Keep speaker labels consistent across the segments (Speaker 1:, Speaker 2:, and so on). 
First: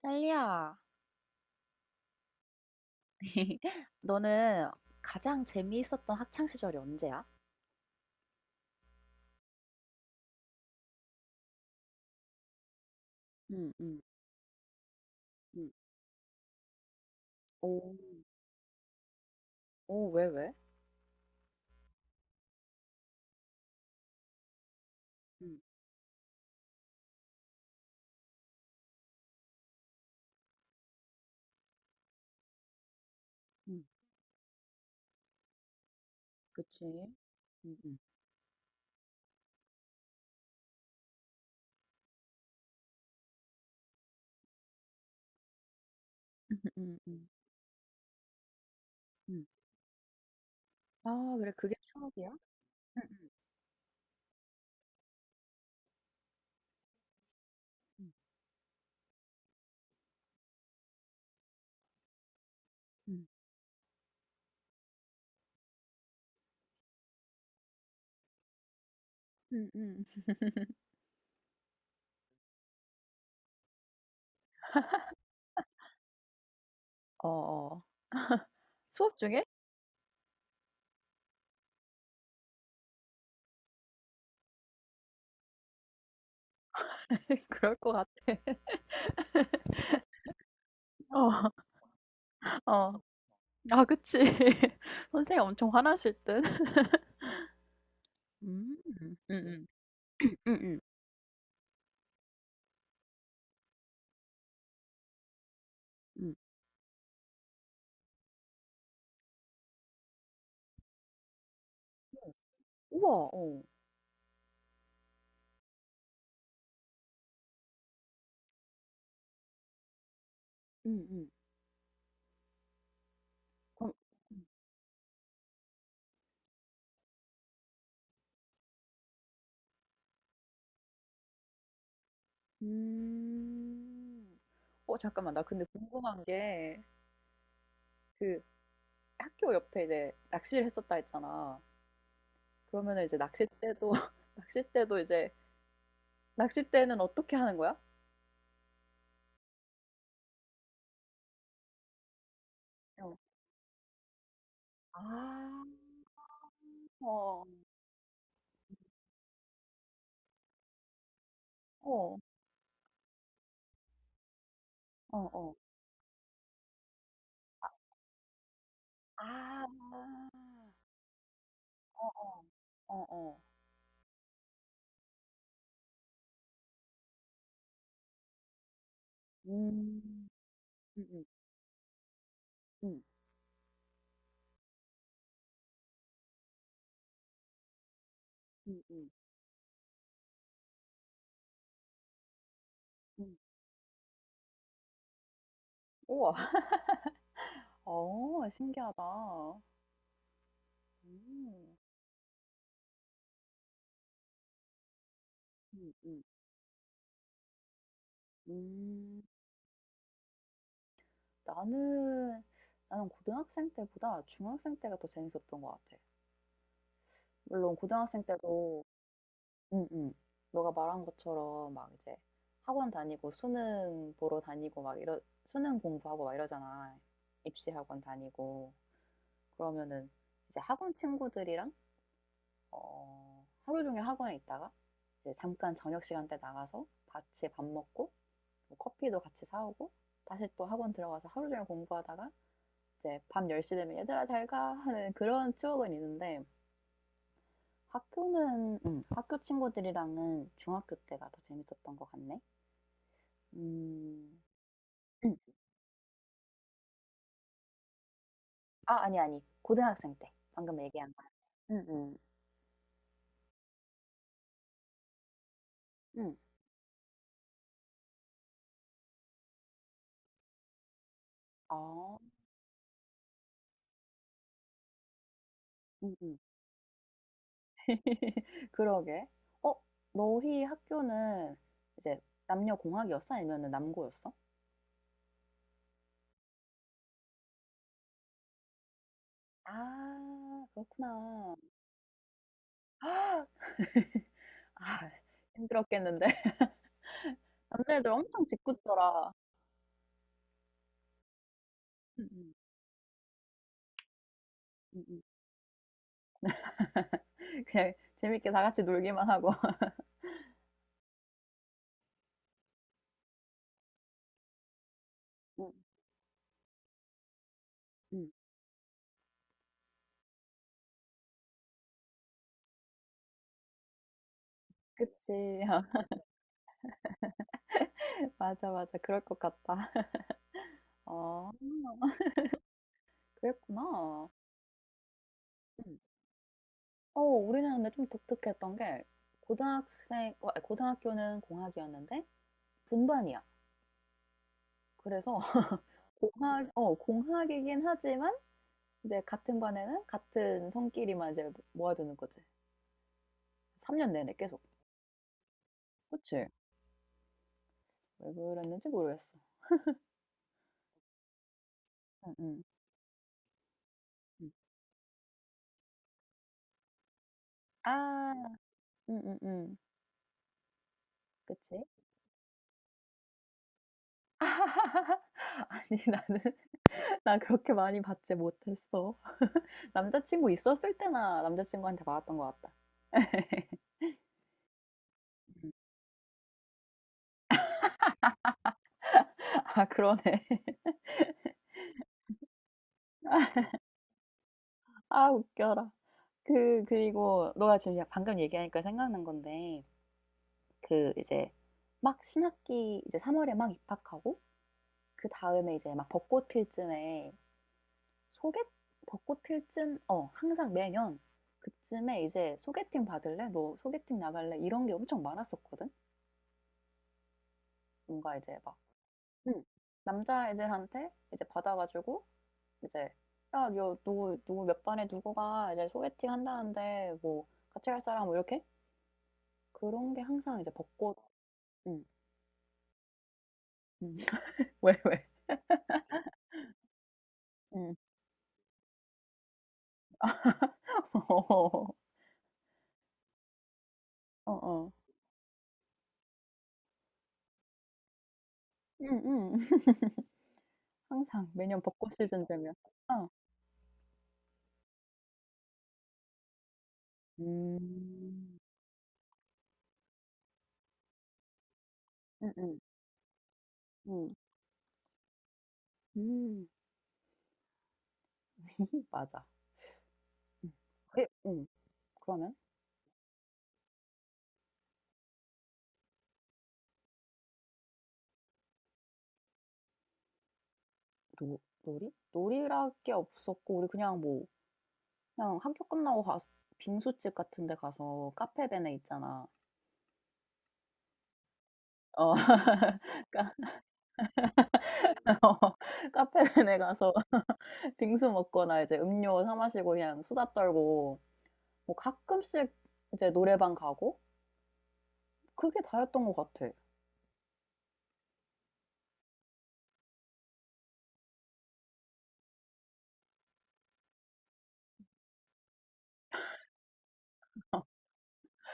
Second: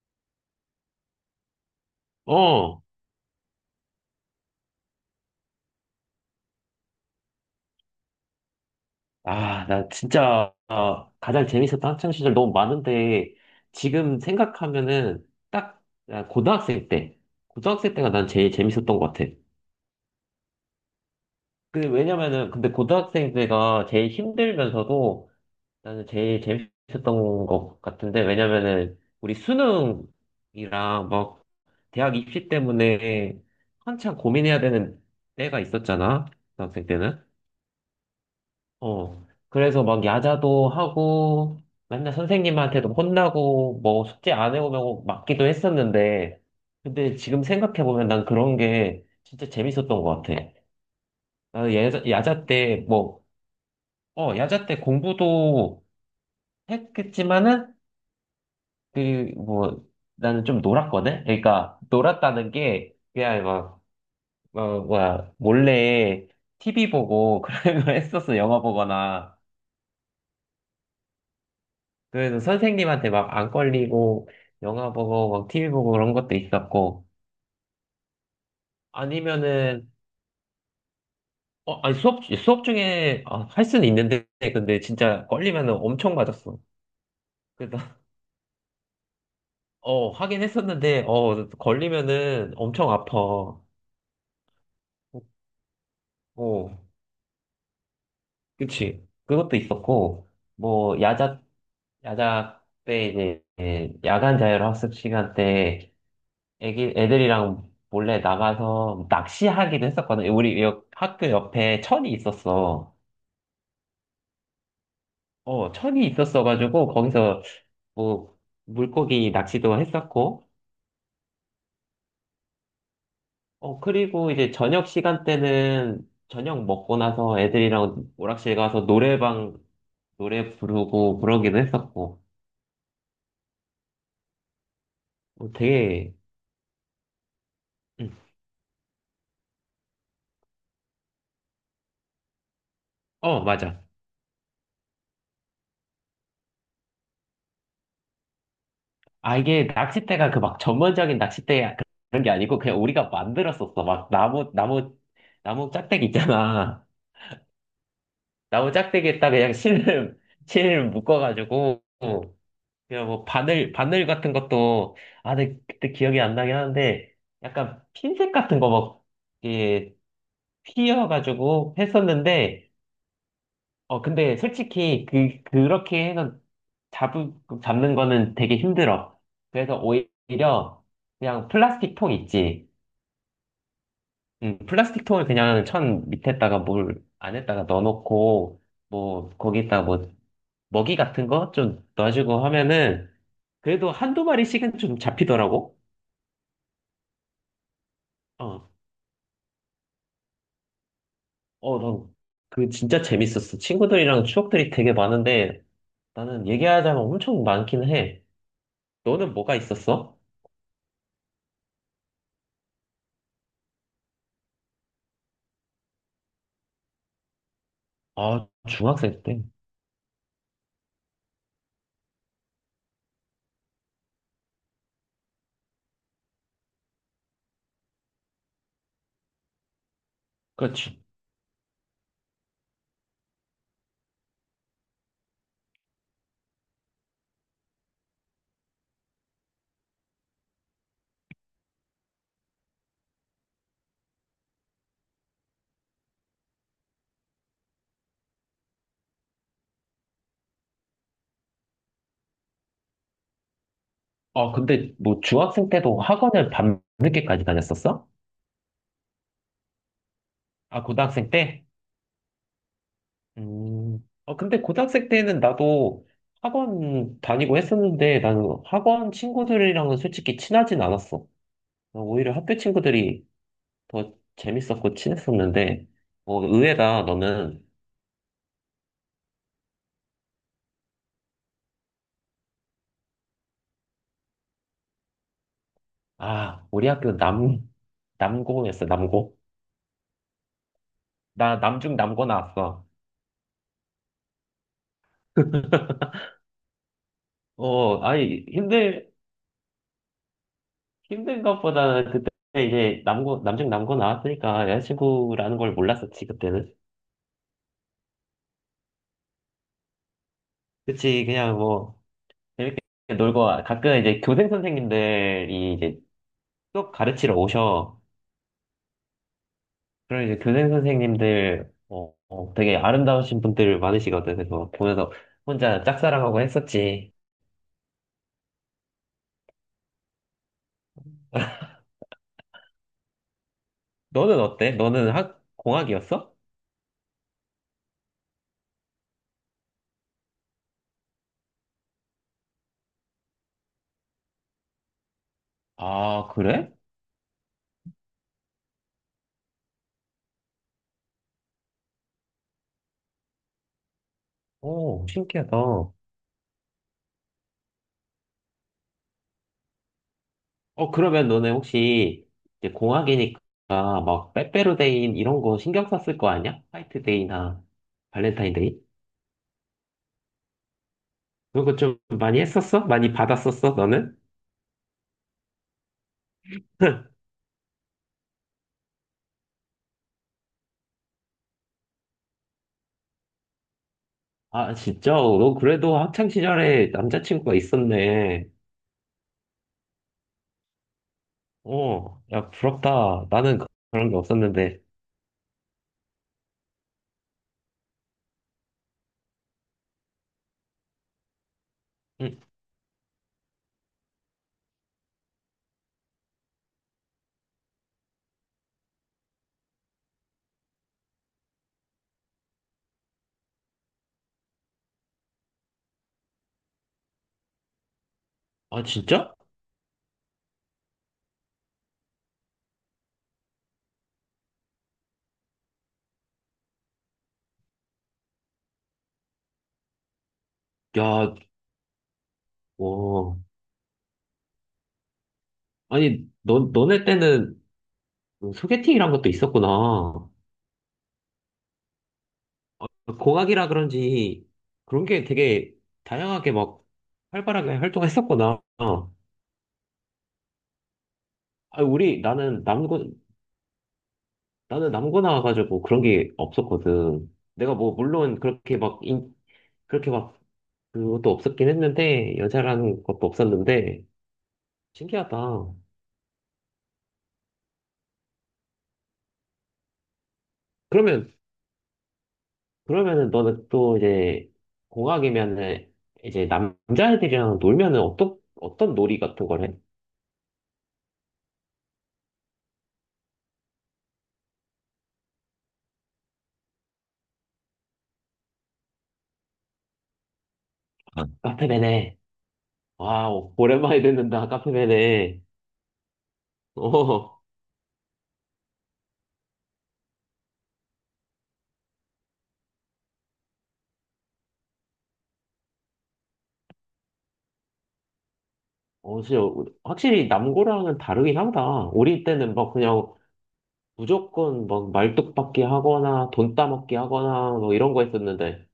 Speaker 1: 딸리야,
Speaker 2: 어,
Speaker 1: 너는 가장 재미있었던 학창 시절이 언제야?
Speaker 2: 아, 나 진짜 가장 재밌었던 학창 시절 너무 많은데
Speaker 1: 응, 응,
Speaker 2: 지금 생각하면은
Speaker 1: 응.
Speaker 2: 딱 아,
Speaker 1: 오,
Speaker 2: 고등학생 때가 난 제일 재밌었던 것 같아.
Speaker 1: 오, 왜, 왜?
Speaker 2: 그 왜냐면은 근데 고등학생 때가 제일 힘들면서도
Speaker 1: 응,
Speaker 2: 나는 제일 재밌었던 것 같은데 왜냐면은 우리 수능이랑 막 대학 입시 때문에
Speaker 1: 응,
Speaker 2: 한참 고민해야 되는 때가 있었잖아,
Speaker 1: 그치?
Speaker 2: 고등학생 때는.
Speaker 1: 응, 응.
Speaker 2: 어. 그래서 막 야자도 하고, 맨날 선생님한테도 혼나고, 뭐 숙제 안 해오면 맞기도 했었는데,
Speaker 1: 응, 응,
Speaker 2: 근데
Speaker 1: 응,
Speaker 2: 지금 생각해보면 난 그런 게
Speaker 1: 응,
Speaker 2: 진짜 재밌었던 것 같아.
Speaker 1: 아, 그래, 그게
Speaker 2: 나는
Speaker 1: 추억이야?
Speaker 2: 야자 때 뭐,
Speaker 1: 응,
Speaker 2: 야자 때 공부도 했겠지만은,
Speaker 1: 응,
Speaker 2: 그, 뭐, 나는 좀 놀았거든? 그러니까, 놀았다는 게,
Speaker 1: 응,
Speaker 2: 그냥 막, 뭐야, 몰래 TV 보고 그런 거 했었어, 영화 보거나.
Speaker 1: 응, 응. 응.
Speaker 2: 그래서 선생님한테 막 안 걸리고 영화 보고 막 TV 보고 그런 것도 있었고
Speaker 1: 어, 어. 수업 중에?
Speaker 2: 아니면은 아니 수업 중에 아, 할 수는 있는데 근데 진짜 걸리면은 엄청 맞았어.
Speaker 1: 그럴
Speaker 2: 그래서
Speaker 1: 것 같아.
Speaker 2: 하긴 했었는데
Speaker 1: 어,
Speaker 2: 걸리면은 엄청
Speaker 1: 어.
Speaker 2: 아파.
Speaker 1: 아, 그치. 선생님 엄청 화나실 듯.
Speaker 2: 어
Speaker 1: 음,
Speaker 2: 그치
Speaker 1: 응,
Speaker 2: 그것도
Speaker 1: 응,
Speaker 2: 있었고
Speaker 1: 응, 응,
Speaker 2: 뭐 야자 때 이제 야간 자율학습 시간 때
Speaker 1: 응,
Speaker 2: 애들이랑 몰래 나가서 낚시하기도 했었거든. 우리 학교 옆에 천이 있었어.
Speaker 1: 우와, 어.
Speaker 2: 천이 있었어가지고, 거기서 뭐, 물고기 낚시도 했었고,
Speaker 1: 응, 응. 그럼,
Speaker 2: 그리고 이제 저녁 시간 때는 저녁 먹고 나서 애들이랑 오락실 가서 노래방 노래 부르고 그러기도 했었고,
Speaker 1: 음. 어 잠깐만 나 근데
Speaker 2: 되게,
Speaker 1: 궁금한 게
Speaker 2: 음,
Speaker 1: 그 학교 옆에 이제 낚시를 했었다 했잖아. 그러면은 이제
Speaker 2: 맞아.
Speaker 1: 낚싯대도 낚싯대도 이제 낚싯대는 어떻게 하는 거야?
Speaker 2: 아, 이게 낚싯대가 그 막 전문적인 낚싯대 그런 게 아니고, 그냥 우리가
Speaker 1: 어.
Speaker 2: 만들었었어. 막
Speaker 1: 아.
Speaker 2: 나무 짝대기 있잖아.
Speaker 1: 어.
Speaker 2: 나무 짝대기에다 그냥 실을, 실을 묶어가지고,
Speaker 1: 어.
Speaker 2: 그냥 뭐 바늘 같은 것도, 아,
Speaker 1: 어어.
Speaker 2: 근데 그때 기억이 안 나긴 하는데, 약간 핀셋 같은 거 막,
Speaker 1: 아.
Speaker 2: 이게 휘어가지고
Speaker 1: 어어.
Speaker 2: 했었는데,
Speaker 1: 어어.
Speaker 2: 근데 솔직히 그렇게 해서 잡, 잡는 거는 되게 힘들어. 그래서
Speaker 1: 음.
Speaker 2: 오히려
Speaker 1: 음음.
Speaker 2: 그냥 플라스틱 통 있지.
Speaker 1: 음.
Speaker 2: 플라스틱 통을 그냥 천 밑에다가 뭘 안에다가 넣어놓고,
Speaker 1: 음음. 음.
Speaker 2: 뭐, 거기다 뭐, 먹이 같은 거 좀 넣어주고 하면은
Speaker 1: 음.
Speaker 2: 그래도 한두 마리씩은 좀 잡히더라고.
Speaker 1: 우와. 어
Speaker 2: 어,
Speaker 1: 신기하다. 음.
Speaker 2: 난그 진짜 재밌었어. 친구들이랑 추억들이 되게 많은데
Speaker 1: 음음. 음.
Speaker 2: 나는 얘기하자면 엄청 많긴 해.
Speaker 1: 음.
Speaker 2: 너는 뭐가 있었어?
Speaker 1: 나는 나는 고등학생 때보다 중학생 때가 더 재밌었던 것 같아. 물론 고등학생
Speaker 2: 아,
Speaker 1: 때도
Speaker 2: 중학생 때.
Speaker 1: 응응. 너가 말한 것처럼 막 이제 학원 다니고 수능 보러 다니고 막 이러 수능 공부하고 막 이러잖아. 입시 학원 다니고. 그러면은 이제 학원
Speaker 2: 그렇지.
Speaker 1: 친구들이랑 어, 하루 종일 학원에 있다가 이제 잠깐 저녁 시간 때 나가서 같이 밥 먹고 뭐 커피도 같이 사오고 다시 또 학원 들어가서 하루 종일 공부하다가 이제 밤 10시 되면 얘들아 잘 가 하는 그런 추억은 있는데 학교는 학교 친구들이랑은 중학교 때가 더 재밌었던 것 같네. 음,
Speaker 2: 아, 근데 뭐
Speaker 1: 음.
Speaker 2: 중학생 때도 학원을 밤늦게까지 다녔었어?
Speaker 1: 아 아니 아니 고등학생 때 방금
Speaker 2: 아,
Speaker 1: 얘기한 거.
Speaker 2: 고등학생 때?
Speaker 1: 응, 응,
Speaker 2: 음. 아, 근데 고등학생 때는 나도
Speaker 1: 응.
Speaker 2: 학원 다니고 했었는데 나는 학원 친구들이랑은 솔직히 친하진 않았어.
Speaker 1: 아,
Speaker 2: 오히려 학교 친구들이 더 재밌었고 친했었는데,
Speaker 1: 응, 응.
Speaker 2: 뭐, 의외다, 너는,
Speaker 1: 그러게. 어, 너희 학교는 이제 남녀 공학이었어? 아니면 남고였어?
Speaker 2: 아, 우리 학교 남고였어, 남고.
Speaker 1: 아, 그렇구나.
Speaker 2: 나, 남중 남고 나왔어.
Speaker 1: 아, 힘들었겠는데.
Speaker 2: 어,
Speaker 1: 남자애들 엄청
Speaker 2: 아니,
Speaker 1: 짓궂더라.
Speaker 2: 힘든 것보다는
Speaker 1: 응,
Speaker 2: 그때
Speaker 1: 응,
Speaker 2: 이제 남중 남고 나왔으니까
Speaker 1: 응, 응.
Speaker 2: 여자친구라는 걸 몰랐었지, 그때는.
Speaker 1: 그냥 재밌게 다 같이 놀기만 하고.
Speaker 2: 그치, 그냥 뭐, 재밌게 놀고, 가끔 이제 교생 선생님들이
Speaker 1: 응
Speaker 2: 이제 수업 가르치러 오셔.
Speaker 1: 응
Speaker 2: 그럼 이제 교생 선생님들 되게 아름다우신 분들 많으시거든. 그래서 보면서
Speaker 1: 그치.
Speaker 2: 혼자 짝사랑하고 했었지.
Speaker 1: 맞아, 맞아. 그럴 것 같다. 어, 그랬구나.
Speaker 2: 너는 어때? 너는 학
Speaker 1: 응.
Speaker 2: 공학이었어?
Speaker 1: 어, 우리는 근데 좀 독특했던 게 고등학생, 아니, 고등학교는 공학이었는데 분반이야. 그래서
Speaker 2: 아,
Speaker 1: 공학,
Speaker 2: 그래?
Speaker 1: 어, 공학이긴 하지만 이제 같은 반에는 같은 성끼리만 이제 모아두는 거지. 3년 내내 계속.
Speaker 2: 오, 신기하다.
Speaker 1: 그치? 왜 그랬는지 모르겠어.
Speaker 2: 그러면 너네 혹시
Speaker 1: 응, 응.
Speaker 2: 이제 공학이니까 막
Speaker 1: 응.
Speaker 2: 빼빼로데이 이런 거 신경 썼을 거 아니야? 화이트데이나
Speaker 1: 아,
Speaker 2: 발렌타인데이?
Speaker 1: 응, 응, 응.
Speaker 2: 그런 거
Speaker 1: 그치?
Speaker 2: 좀 많이 했었어? 많이 받았었어, 너는?
Speaker 1: 아니, 나는 나 그렇게 많이 받지 못했어. 남자친구 있었을 때나 남자친구한테 받았던 것 같다.
Speaker 2: 아, 진짜? 너 그래도 학창 시절에 남자친구가 있었네.
Speaker 1: 아, 그러네.
Speaker 2: 야, 부럽다. 나는 그런 게 없었는데.
Speaker 1: 아, 웃겨라. 그리고 너가 지금 방금 얘기하니까 생각난 건데, 그 이제 막
Speaker 2: 응.
Speaker 1: 신학기 이제 3월에 막 입학하고, 그 다음에 이제 막 벚꽃 필 쯤에 소개, 벚꽃 필 쯤, 항상 매년 그쯤에 이제 소개팅 받을래? 너 소개팅 나갈래? 이런 게 엄청 많았었거든? 뭔가 이제 막
Speaker 2: 아, 진짜?
Speaker 1: 응. 남자애들한테 이제 받아 가지고 이제 "야 요 누구 누구 몇 반에 누구가 이제 소개팅 한다는데 뭐 같이 갈 사람?" 뭐 이렇게 그런 게 항상 이제 벚꽃
Speaker 2: 야,
Speaker 1: 응.
Speaker 2: 어.
Speaker 1: 응. 왜, 왜?
Speaker 2: 아니, 너네 때는
Speaker 1: 음.
Speaker 2: 그 소개팅이란 것도 있었구나.
Speaker 1: 어.
Speaker 2: 공학이라 그런지
Speaker 1: 어어.
Speaker 2: 그런 게 되게 다양하게 막 활발하게 활동했었구나. 어.
Speaker 1: 항상 매년
Speaker 2: 아,
Speaker 1: 벚꽃 시즌 되면 어.
Speaker 2: 나는 남고 나와가지고 그런 게 없었거든. 내가 뭐, 물론
Speaker 1: 음.
Speaker 2: 그렇게 막, 그것도 없었긴 했는데,
Speaker 1: 응응
Speaker 2: 여자라는 것도 없었는데,
Speaker 1: 응
Speaker 2: 신기하다.
Speaker 1: 음. 맞아. 응.
Speaker 2: 그러면
Speaker 1: 그게 응. 그러면
Speaker 2: 그러면은 너는 또 이제 공학이면은 이제 남자애들이랑 놀면은 어떤 어떤 놀이 같은 걸 해?
Speaker 1: 노 놀이? 놀이랄 게 없었고 우리 그냥 뭐 그냥 학교 끝나고 가 빙수집 같은 데 가서 카페베네 있잖아.
Speaker 2: 아, 카페베네.
Speaker 1: 어,
Speaker 2: 와,
Speaker 1: 까-
Speaker 2: 오랜만에 듣는다. 카페베네.
Speaker 1: 어, 카페베네 가서
Speaker 2: 어,
Speaker 1: 빙수 먹거나 이제 음료 사 마시고 그냥 수다 떨고 뭐 가끔씩 이제 노래방 가고 그게 다였던 것 같아.
Speaker 2: 진짜 확실히 남고랑은 다르긴 하다. 우리 때는 막 그냥 무조건 막 말뚝박기 하거나 돈 따먹기 하거나 뭐
Speaker 1: 어,
Speaker 2: 이런 거 했었는데,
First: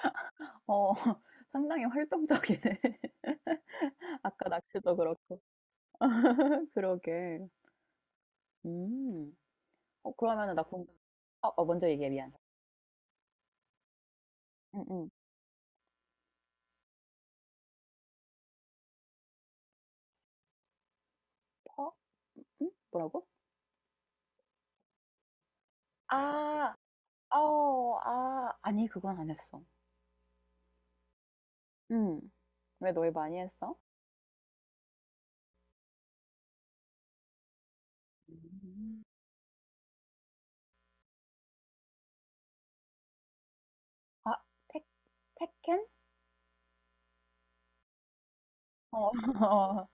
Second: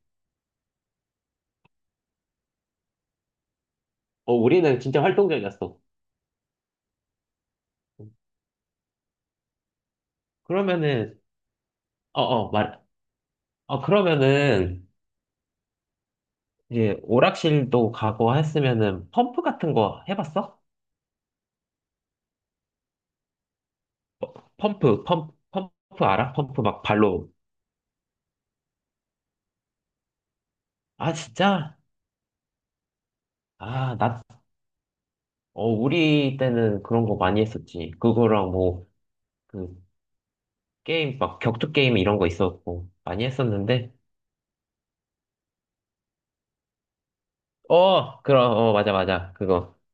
Speaker 1: 상당히 활동적이네. 아까
Speaker 2: 우리는
Speaker 1: 낚시도
Speaker 2: 진짜
Speaker 1: 그렇고.
Speaker 2: 활동적이었어.
Speaker 1: 그러게. 음. 어, 그러면은 나 궁금,
Speaker 2: 그러면은,
Speaker 1: 어, 어, 먼저 얘기해,
Speaker 2: 어,
Speaker 1: 미안.
Speaker 2: 어, 말, 어,
Speaker 1: 응,
Speaker 2: 그러면은
Speaker 1: 응.
Speaker 2: 이제 오락실도 가고 했으면은 펌프 같은 거 해봤어?
Speaker 1: 퍼? 응? 뭐라고?
Speaker 2: 펌프 알아? 펌프
Speaker 1: 아,
Speaker 2: 막 발로.
Speaker 1: 아, 아니, 그건 안 했어.
Speaker 2: 아, 진짜?
Speaker 1: 응. 왜 너희 많이 했어?
Speaker 2: 아, 우리 때는 그런 거 많이 했었지. 그거랑 뭐,
Speaker 1: 음.
Speaker 2: 그, 막 격투 게임 이런 거 있었고, 많이 했었는데.
Speaker 1: 아, 테, 테켄?
Speaker 2: 그럼, 맞아,
Speaker 1: 어,
Speaker 2: 맞아. 그거.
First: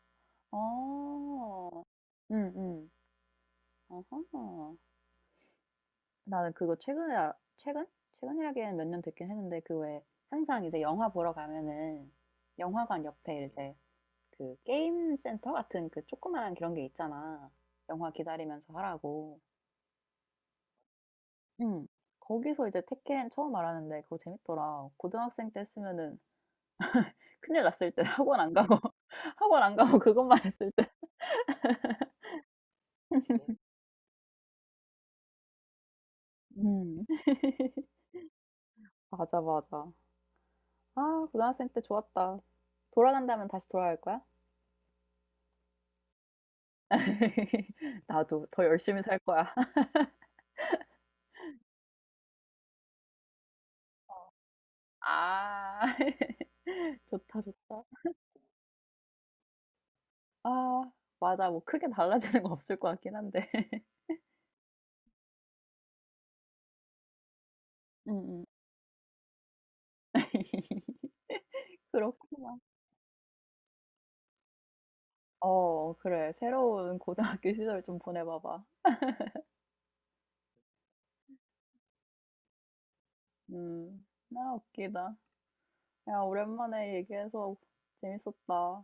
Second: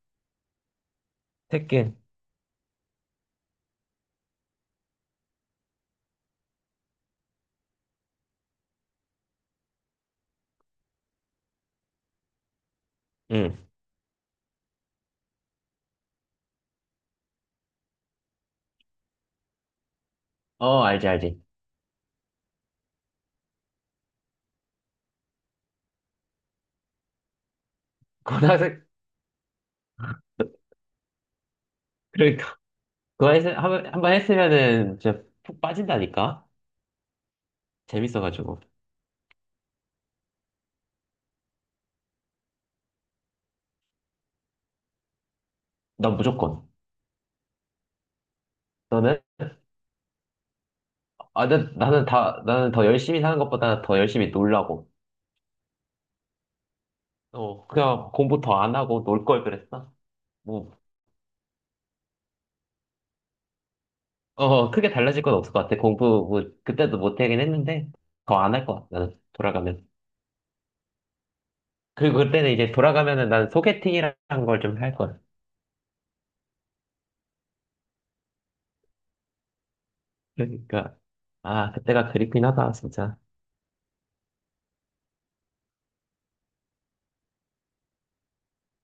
Speaker 1: 어,
Speaker 2: 테kken.
Speaker 1: 응, 응. 어허. 나는 그거 최근에, 최근? 최근이라기엔 몇 년 됐긴 했는데, 그 왜, 항상 이제 영화 보러 가면은, 영화관 옆에
Speaker 2: 응.
Speaker 1: 이제 그 게임 센터 같은 그 조그만한 그런 게 있잖아. 영화 기다리면서 하라고.
Speaker 2: 알지, 알지.
Speaker 1: 응. 거기서 이제 테켄 처음 알았는데, 그거 재밌더라. 고등학생 때 했으면은 큰일 났을 때 학원 안 가고
Speaker 2: 고등학생,
Speaker 1: 학원 안 가고 그것만 했을 때.
Speaker 2: 그러니까. 그거 한번 했으면은 진짜 푹 빠진다니까?
Speaker 1: 음.
Speaker 2: 재밌어가지고.
Speaker 1: 맞아, 맞아. 아, 고등학생 때 좋았다. 돌아간다면 다시 돌아갈 거야?
Speaker 2: 난 무조건.
Speaker 1: 나도 더 열심히 살
Speaker 2: 너는?
Speaker 1: 거야.
Speaker 2: 아, 나는 더 열심히 사는 것보다 더 열심히 놀라고.
Speaker 1: 아, 좋다, 좋다.
Speaker 2: 그냥 공부 더 안 하고 놀 걸 그랬어. 뭐,
Speaker 1: 아, 맞아. 뭐 크게 달라지는 거 없을 것 같긴 한데.
Speaker 2: 크게 달라질 건 없을 것 같아. 공부, 뭐, 그때도 못 하긴 했는데, 더
Speaker 1: 음.
Speaker 2: 안 할 것 같아. 나는 돌아가면.
Speaker 1: 그렇
Speaker 2: 그리고
Speaker 1: 구
Speaker 2: 그때는
Speaker 1: 만
Speaker 2: 이제 돌아가면은 난 소개팅이라는 걸 좀 할 걸.
Speaker 1: 어, 그래. 새로운 고등학교 시절 좀 보내봐봐.
Speaker 2: 그러니까, 아, 그때가 그립긴 하다, 진짜.
Speaker 1: 나 웃기다. 야, 오랜만에 얘기해서 재밌었다.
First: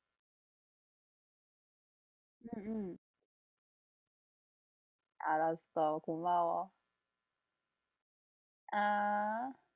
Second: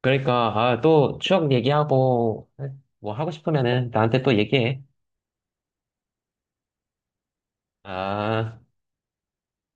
Speaker 2: 그러니까, 아, 또 추억 얘기하고,
Speaker 1: 응응
Speaker 2: 뭐 하고 싶으면은 나한테 또 얘기해.
Speaker 1: 알았어. 고마워.
Speaker 2: 아.
Speaker 1: 아.